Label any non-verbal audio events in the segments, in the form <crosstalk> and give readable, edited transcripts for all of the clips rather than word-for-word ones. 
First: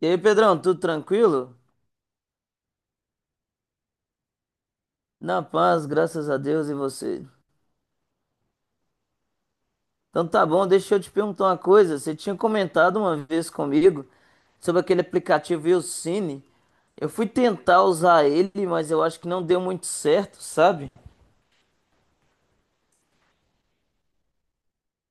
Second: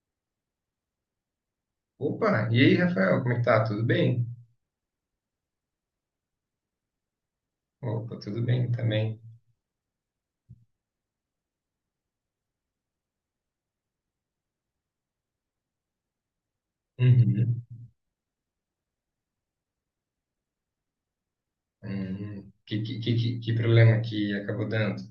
E aí, Pedrão, tudo tranquilo? Opa, e aí, Rafael, como é que tá? Tudo bem? Na paz, graças a Deus e você. Opa, tudo bem também. Então tá bom, deixa eu te perguntar uma coisa. Você tinha comentado uma vez comigo sobre aquele aplicativo Willcine. Eu fui Uhum. tentar usar ele, mas eu acho que não deu muito certo, sabe? Que problema que acabou dando?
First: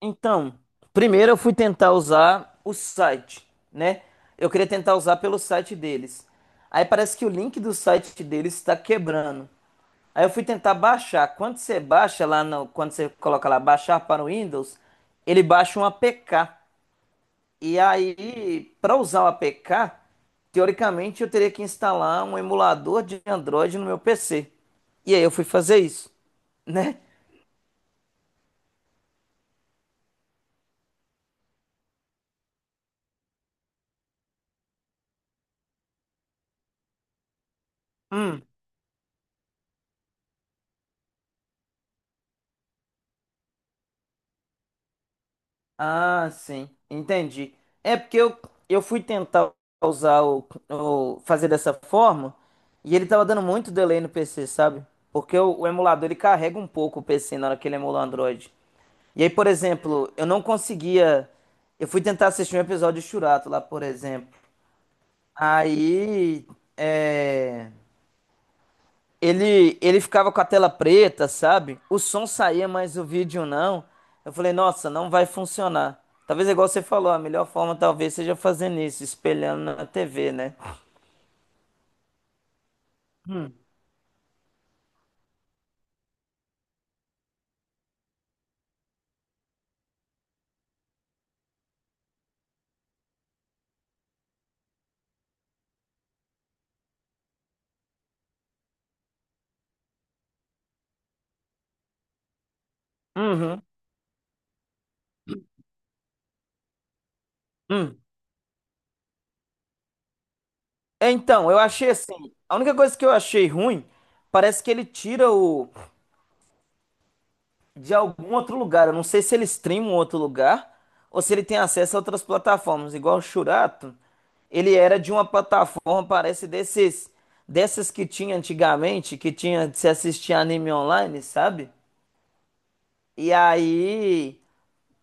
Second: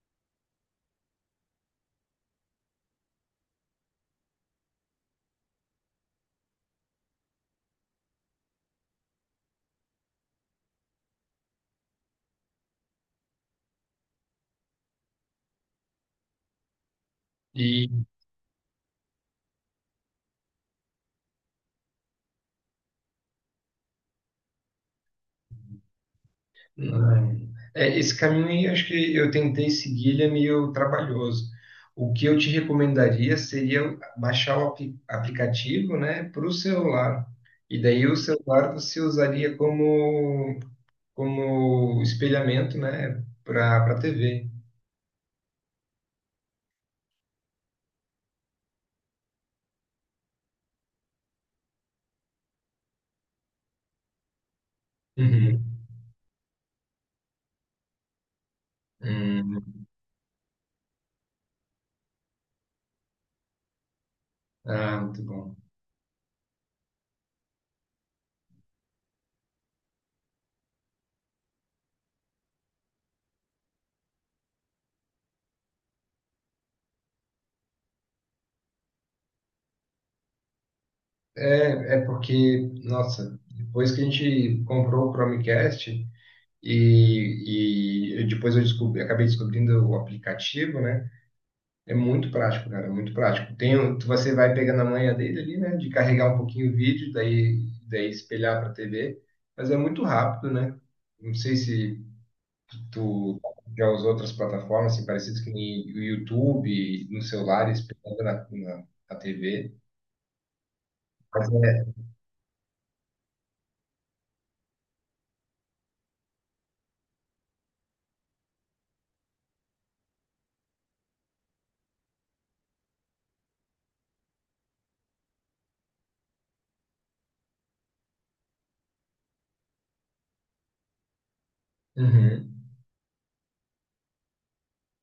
Então, primeiro eu fui tentar usar o site, né? Eu queria tentar usar pelo site deles. Aí parece que o link do site deles está quebrando. Aí eu fui tentar baixar. Quando você baixa lá no, quando você coloca lá baixar para o Windows, ele baixa um APK. E E aí, para usar o APK, teoricamente eu teria que instalar um emulador de Android no meu PC. E aí eu fui fazer isso, né? não. É, esse caminho aí, acho que eu tentei seguir, ele é meio trabalhoso. O que eu te recomendaria seria baixar o aplicativo, né, para o celular. E daí o celular você usaria como espelhamento, né, para a TV. Ah, sim, entendi. É porque eu fui tentar usar o- fazer dessa forma e ele tava dando muito delay no PC, sabe? Porque Uhum. o emulador ele carrega um pouco o PC na hora que ele emula o Android. E aí, por Hum. exemplo, eu não conseguia. Eu fui tentar assistir um episódio de Churato lá, por exemplo. Ah, muito bom. Aí. É. Ele ficava com a tela preta, sabe? O som saía, mas o vídeo não. Eu falei, nossa, não vai funcionar. Talvez é igual você falou, a melhor forma talvez seja fazendo isso, espelhando na TV, né? É porque, nossa, depois que a gente comprou o Chromecast e depois eu descobri, acabei descobrindo o aplicativo, né? É muito prático, cara, é muito prático. Tem, você vai pegando a manha dele ali, né? De carregar um pouquinho o vídeo, daí espelhar para a TV, mas é muito rápido, né? Não sei se tu Uhum. já usou outras plataformas assim, parecidas que nem o YouTube, no celular, Hum. espelhando na TV. É, Mas então, eu é. achei assim, a única coisa que eu achei ruim, parece que ele tira o, de algum outro lugar. Eu não sei se ele streama um outro lugar ou se ele tem acesso a outras plataformas. Igual o Shurato, ele era de uma plataforma, parece desses, dessas que tinha antigamente, que tinha de se assistir anime online, sabe? Uhum. E aí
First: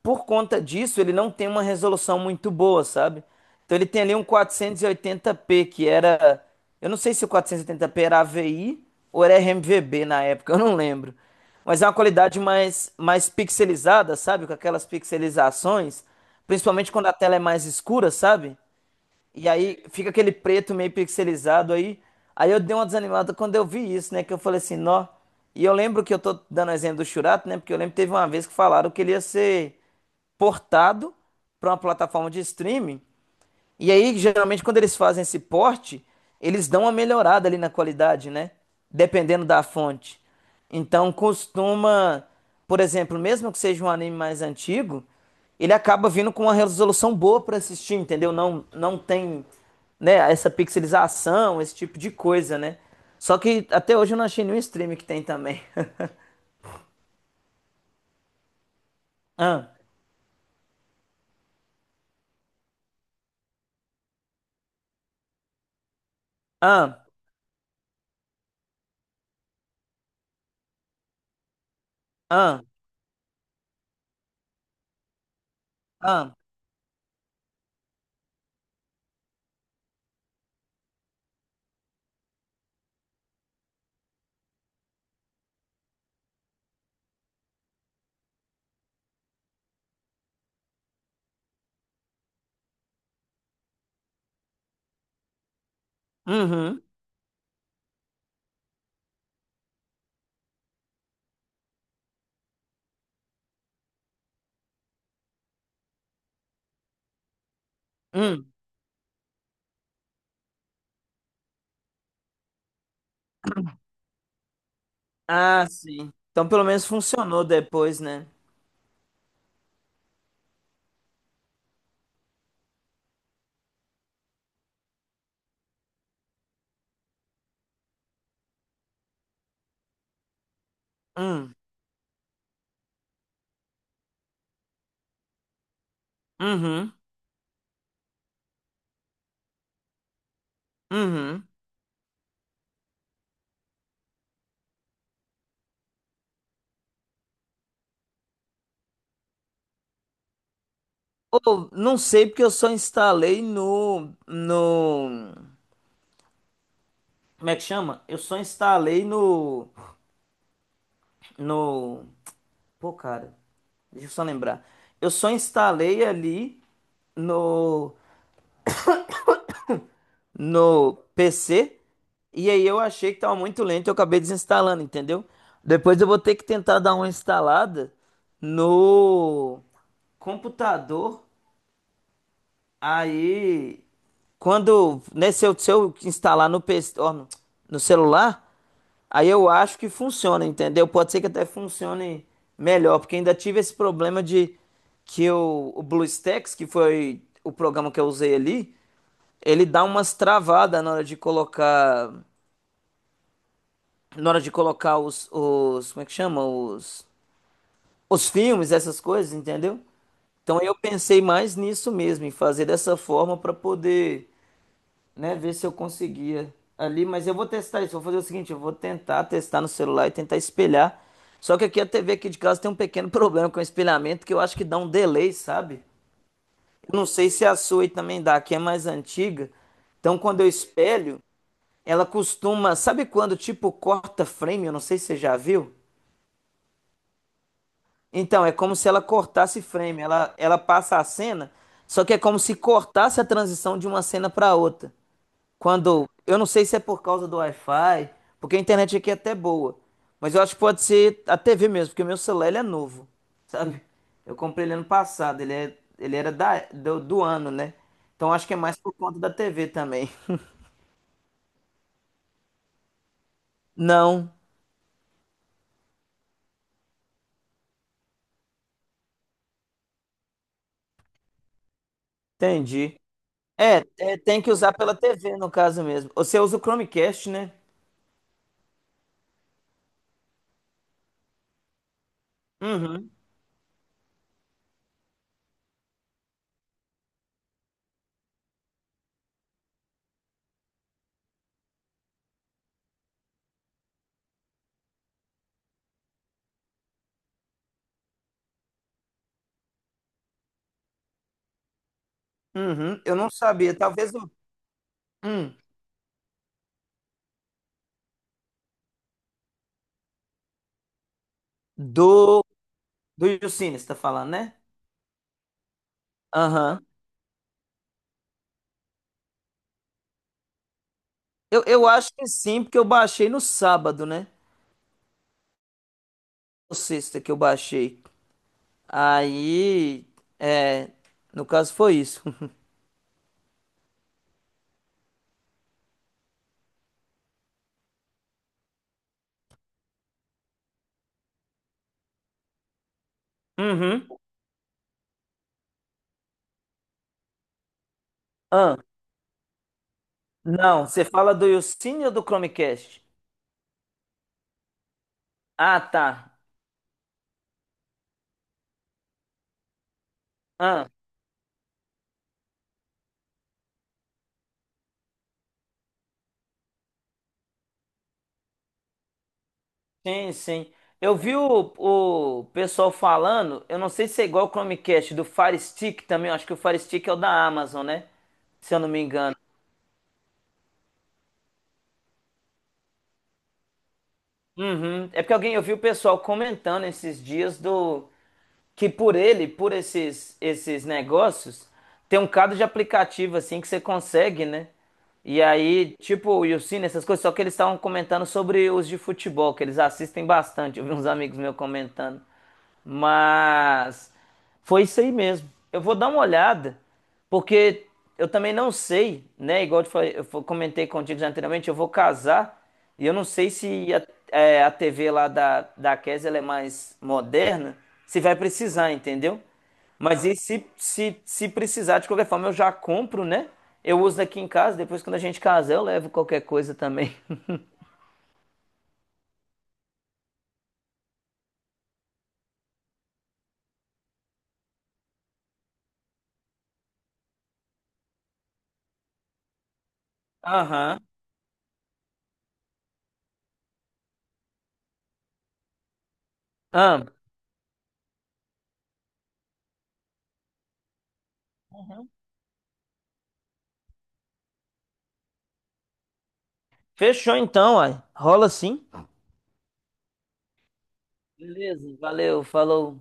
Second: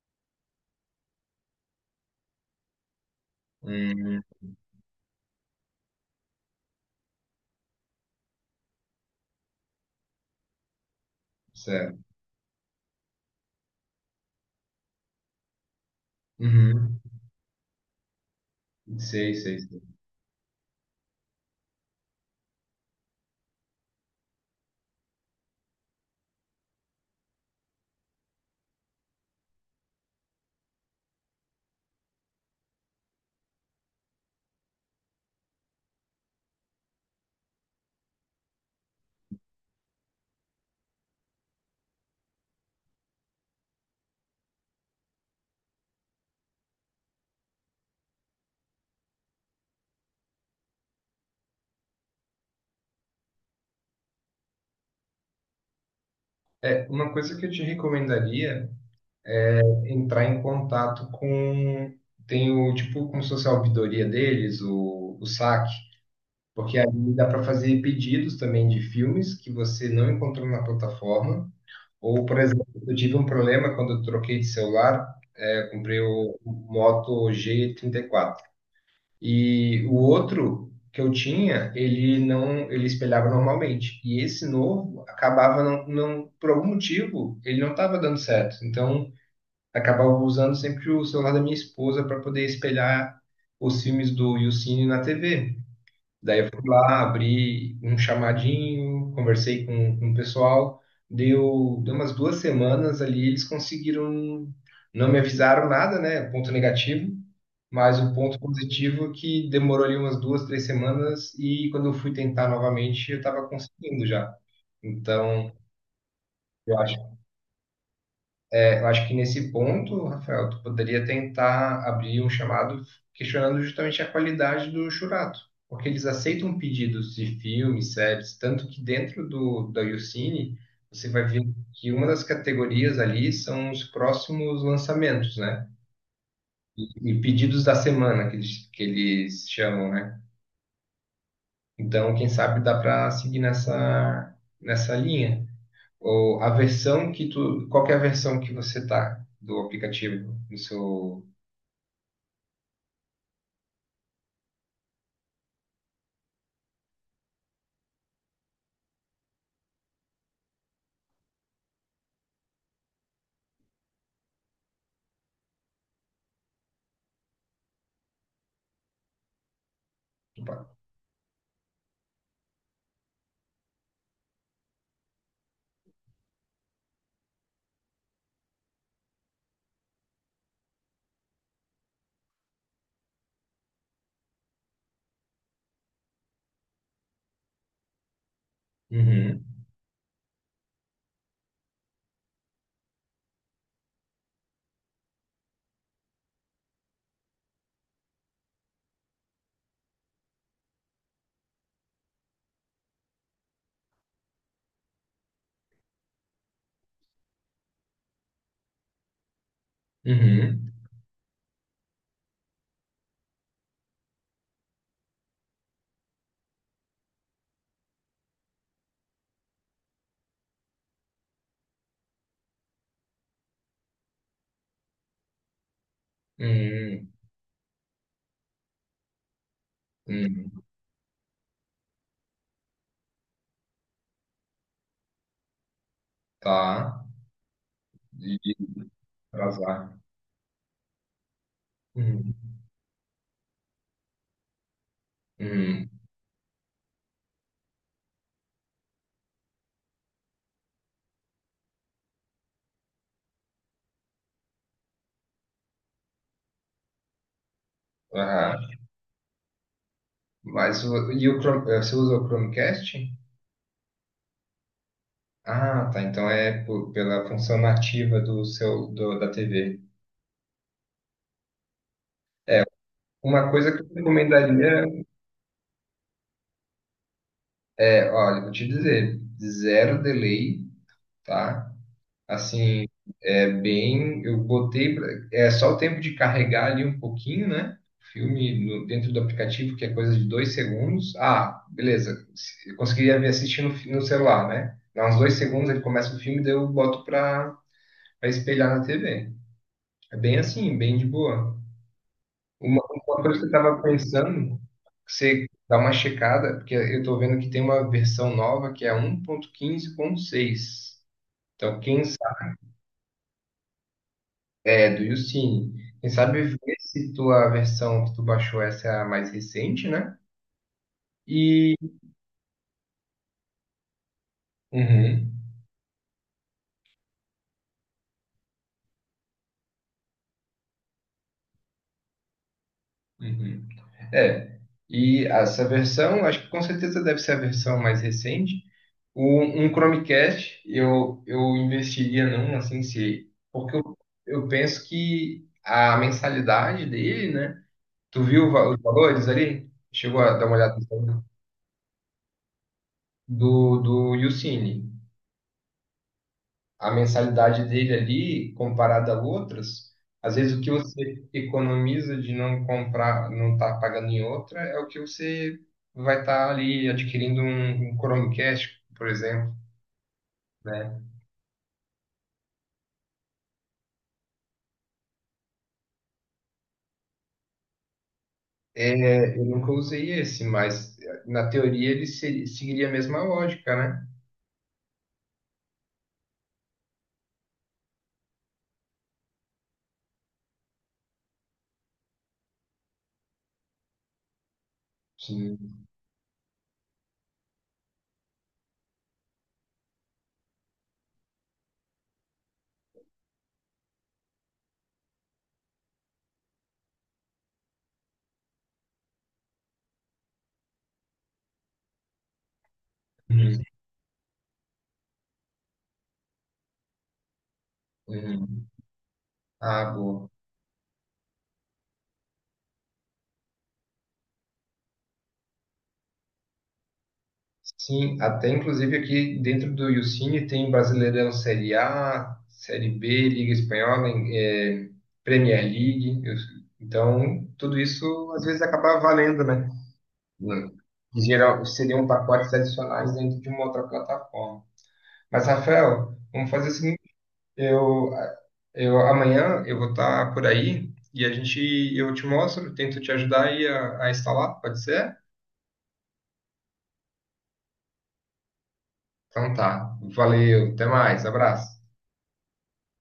por conta disso, ele não tem uma resolução muito boa, sabe? Então ele tem ali Hum, um 480p, que era. Eu não sei se o 480p era AVI ou era RMVB na época, <laughs> eu não lembro. Mas é uma certo. qualidade mais, mais pixelizada, sabe? Com aquelas pixelizações, principalmente Uhum. quando a tela é mais escura, sabe? Sei, E sei, sei. aí fica aquele preto meio pixelizado aí. Aí eu dei uma desanimada quando eu vi isso, né? Que eu falei assim, nó. E eu lembro que eu tô dando exemplo do Shurato, né? Porque eu lembro que teve uma vez que falaram que ele ia ser portado para uma plataforma de streaming. E aí, geralmente, quando eles fazem esse porte, eles dão uma melhorada ali na qualidade, né? Dependendo da fonte. Então, costuma, por exemplo, mesmo que seja um anime mais antigo, ele acaba vindo com uma resolução boa pra assistir, entendeu? Não tem, né, essa pixelização, esse tipo de coisa, né? Só que até hoje eu não achei nenhum stream que tem também. <laughs> Uma coisa que eu te recomendaria é Ah, entrar em contato com. Tem o tipo, como se fosse a ouvidoria deles, o SAC, porque ah, ali dá para fazer pedidos também de filmes que você não encontrou na plataforma. Ou, por ah, exemplo, eu tive um problema quando eu troquei de celular, eu comprei ah. o Moto G 34. E o outro que eu tinha, ele não, ele espelhava normalmente. E esse novo acabava não, por algum motivo, ele não estava dando certo. Então, acabava usando sempre o celular da minha esposa para poder espelhar os filmes do Yucine na TV. Daí eu fui Uhum, lá, abri um chamadinho, conversei com o pessoal. Deu umas 2 semanas ali, eles conseguiram. Não me avisaram nada, né? Um ponto negativo. Mas o ponto hum. positivo é que demorou ali umas 2, 3 semanas. E quando eu fui tentar novamente, eu estava conseguindo já. Então, Ah, sim. Então pelo eu menos acho funcionou depois, né? Eu acho que nesse ponto, Rafael, tu poderia tentar abrir um chamado questionando justamente a qualidade do Churato, porque eles aceitam pedidos de filmes, séries, tanto que dentro do da YouCine você vai ver Hum. que uma das categorias ali são os próximos lançamentos, né? E, Uhum, e pedidos da semana que eles chamam, né? uhum. Então, quem sabe dá para seguir nessa linha. Ou a versão que tu, qual que é a versão que você tá do aplicativo no seu. Ou, não sei porque eu só instalei no... Como é que chama? Eu só instalei no... No... Pô, cara, deixa eu só lembrar. Eu só instalei ali no... Opa. No PC e aí eu achei que tava muito lento e eu acabei desinstalando, entendeu? Depois eu vou ter que tentar dar uma instalada no computador. Aí, quando, né, se eu instalar no PC, ó, no celular, aí Uhum, eu acho que funciona, entendeu? Pode ser que até funcione melhor, porque ainda tive esse problema de que o BlueStacks, que foi o programa que eu usei ali, ele dá umas travadas na hora de colocar, na hora de colocar como é que chama? Os filmes, essas coisas, entendeu? Então uhum, eu pensei mais nisso mesmo, em fazer dessa forma para poder né? Ver se eu conseguia ali, mas eu vou testar isso. Vou fazer o seguinte, eu vou tentar testar no celular e tentar espelhar. Só que aqui a TV aqui de casa tem um pequeno <laughs> problema com o espelhamento que eu acho que dá um delay, sabe? Eu não uhum, sei se a sua aí também dá, que é mais antiga. Então quando eu uhum, espelho, ela costuma, sabe quando tipo corta frame? Eu não sei se você já viu. tá. De Então, é de como se ela cortasse atrasar. frame, ela passa a cena, só que é como Uhum, se cortasse a transição de uma cena para outra. uhum, Quando, eu não sei se é por causa do Wi-Fi, porque a internet aqui é até boa, mas eu acho que pode ser a TV mesmo, porque o meu celular ele é novo, <laughs> sabe? Eu comprei ele ano passado, ele é, ele era da, do ano, né? Então acho que aham. é mais por conta da TV também. <laughs> Mas e o Chrome, você usa o Chromecast? Não, Ah, tá. Então é pela função nativa do da TV. entendi. Uma coisa que É, eu é, tem que usar recomendaria pela TV no caso mesmo. Você usa o Chromecast, né? é, olha, vou te dizer, zero delay, tá? Assim, Uhum, é bem. É só o tempo de carregar ali um pouquinho, né? O filme dentro do aplicativo, que é coisa de 2 segundos. Ah, beleza. Eu conseguiria me assistir no, no celular, né? Dá uns 2 segundos, ele começa o filme, daí eu boto para pra espelhar na TV. É bem assim, bem de boa. Uma, uhum. Eu uma não coisa que eu sabia, estava talvez o pensando, você hum, dá uma checada, porque eu estou vendo que tem uma versão nova que é 1.15.6. Então, quem do do Yucine, você tá falando, né? É, do YouCine. Quem sabe ver Aham. se tua versão que tu baixou essa é a mais recente, né? E. Eu acho que sim, porque eu baixei no sábado, né? Uhum, Ou sexta que eu baixei. Aí, é, no caso foi isso. <laughs> uhum. É. E essa versão, acho que com certeza deve ser a versão mais recente. Um Chromecast, eu investiria num, assim, se. Porque Uhum. eu penso que a mensalidade dele, né? Tu viu o Ah, os valores ali? Chegou a dar uma olhada no não, você valor? fala do Yucine ou do Chromecast? Do YouCine. Ah, tá. A mensalidade dele ali, comparada a outras, às vezes o que Ah, você economiza de não comprar, não estar pagando em outra, é o que você vai estar ali adquirindo um Chromecast, por exemplo, sim. né? Eu vi o pessoal falando, eu não sei se é igual o Chromecast, do Fire Stick também, eu acho que o Fire Stick é o da Amazon, né? Se eu não me engano. É, eu nunca usei esse, mas na teoria ele seguiria a mesma lógica, né? Uhum. É porque alguém, eu vi o pessoal comentando esses dias do que por ele, por esses negócios, tem um cado de aplicativo assim que você consegue, né? E Sim. aí, tipo, o Yusin, essas coisas, só que eles estavam comentando sobre os de futebol, que eles assistem bastante. Eu vi uns amigos meus comentando. Mas foi isso aí mesmo. Eu vou dar uma olhada, porque eu também não sei, né? Igual eu, te falei- eu fo- comentei contigo já anteriormente, eu vou casar e eu não sei Uhum. se a, é, a TV lá da, da Kes, ela é mais moderna, se vai Uhum. precisar, entendeu? Ah, Mas boa. e se precisar, de qualquer forma, eu já compro, né? Eu uso aqui em casa, depois quando a gente casar, eu levo qualquer coisa também. Sim, até inclusive aqui dentro do Yucine tem Brasileirão Série A, Série B, Liga Espanhola, Premier League. Então, tudo isso às vezes acaba valendo, né? <laughs> Hum. Aham. Em geral, seriam pacotes adicionais dentro de uma outra plataforma. Mas, Rafael, vamos fazer o seguinte, Ah, eu, eu vou estar por aí e a gente eu te mostro, tento te ajudar aí a instalar, pode ser? fechou então, ai. Rola sim. Então tá. Valeu, até mais, abraço. Beleza, valeu, falou.